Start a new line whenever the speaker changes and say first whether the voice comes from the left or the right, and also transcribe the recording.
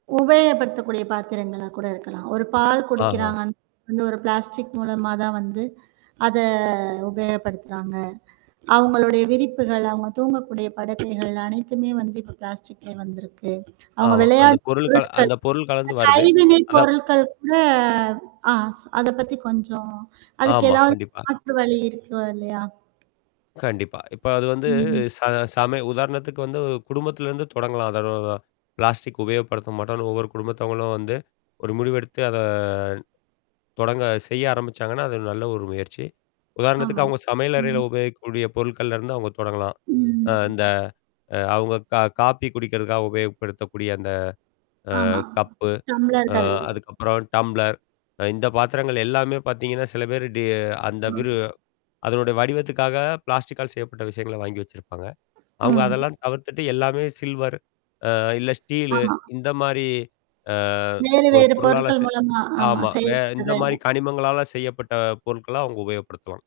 right: உபயோகப்படுத்தக்கூடிய பாத்திரங்களா கூட இருக்கலாம். ஒரு பால்
left: ஆஹா!
right: குடிக்கிறாங்கன்னா வந்து, ஒரு பிளாஸ்டிக் மூலமா தான் வந்து அத உபயோகப்படுத்துறாங்க. அவங்களுடைய விரிப்புகள், அவங்க தூங்கக்கூடிய படுக்கைகள் அனைத்துமே வந்து இப்ப பிளாஸ்டிக்லே வந்திருக்கு. அவங்க
left: ஆமா, அந்த
right: விளையாடும்
left: பொருள் கல
right: பொருட்கள்,
left: அந்த பொருள் கலந்து வருது.
right: கைவினை
left: அதான்
right: பொருட்கள் கூட ஆ அத பத்தி கொஞ்சம் அதுக்கு
left: ஆமா,
right: எதாவது,
left: கண்டிப்பா.
right: மாற்று வழி இருக்கா, இல்லையா?
left: கண்டிப்பா. இப்ப அது வந்து
right: ம்ஹ்ம்.
left: ச சம உதாரணத்துக்கு வந்து குடும்பத்திலருந்து தொடங்கலாம். அதாவது, பிளாஸ்டிக் உபயோகப்படுத்த மாட்டோம்ன்னு, ஒவ்வொரு குடும்பத்தவங்களும் வந்து, ஒரு முடிவு எடுத்து அத தொடங்க செய்ய ஆரம்பிச்சாங்கன்னா, அது நல்ல ஒரு முயற்சி. உதாரணத்துக்கு
right: ஆமாம்,
left: அவுங்க சமையல் அறையில
right: ம்.
left: உபயோகிக்கக்கூடிய பொருட்கள்ல இருந்து அவங்க தொடங்கலாம். அந்த,
right: ம்.
left: அ அவங்க கா காபி குடிக்கிறதுக்காக உபயோகப்படுத்தக்கூடிய, அந்த
right: ஆமா,
left: அ கப்பு. அ
right: டம்ளர்கள்.
left: அதுக்கப்புறம் டம்ப்ளர். அ இந்த பாத்திரங்கள் எல்லாமே பாத்தீங்கன்னா, சில பேரு டி அந்த விரு அதனுடைய வடிவத்துக்காக பிளாஸ்டிக்கால் செய்யப்பட்ட விஷயங்கள வாங்கி வச்சிருப்பாங்க.
right: ஆ.
left: அவங்க அதெல்லாம் தவிர்த்துட்டு எல்லாமே சில்வர். அ இல்ல ஸ்டீலு
right: ஆமா.
left: இந்த மாரி, அ
right: வேறு,
left: ஒரு
right: வேறு
left: பொருளால
right: பொருட்கள்
left: செ
right: மூலமா ஆமா,
left: ஆமா, வே இந்த
right: செய்யப்பட்டது.
left: மாரி கனிமங்களால செய்யப்பட்ட பொருட்கள அவுங்க உபயோகப்படுத்துவாங்க.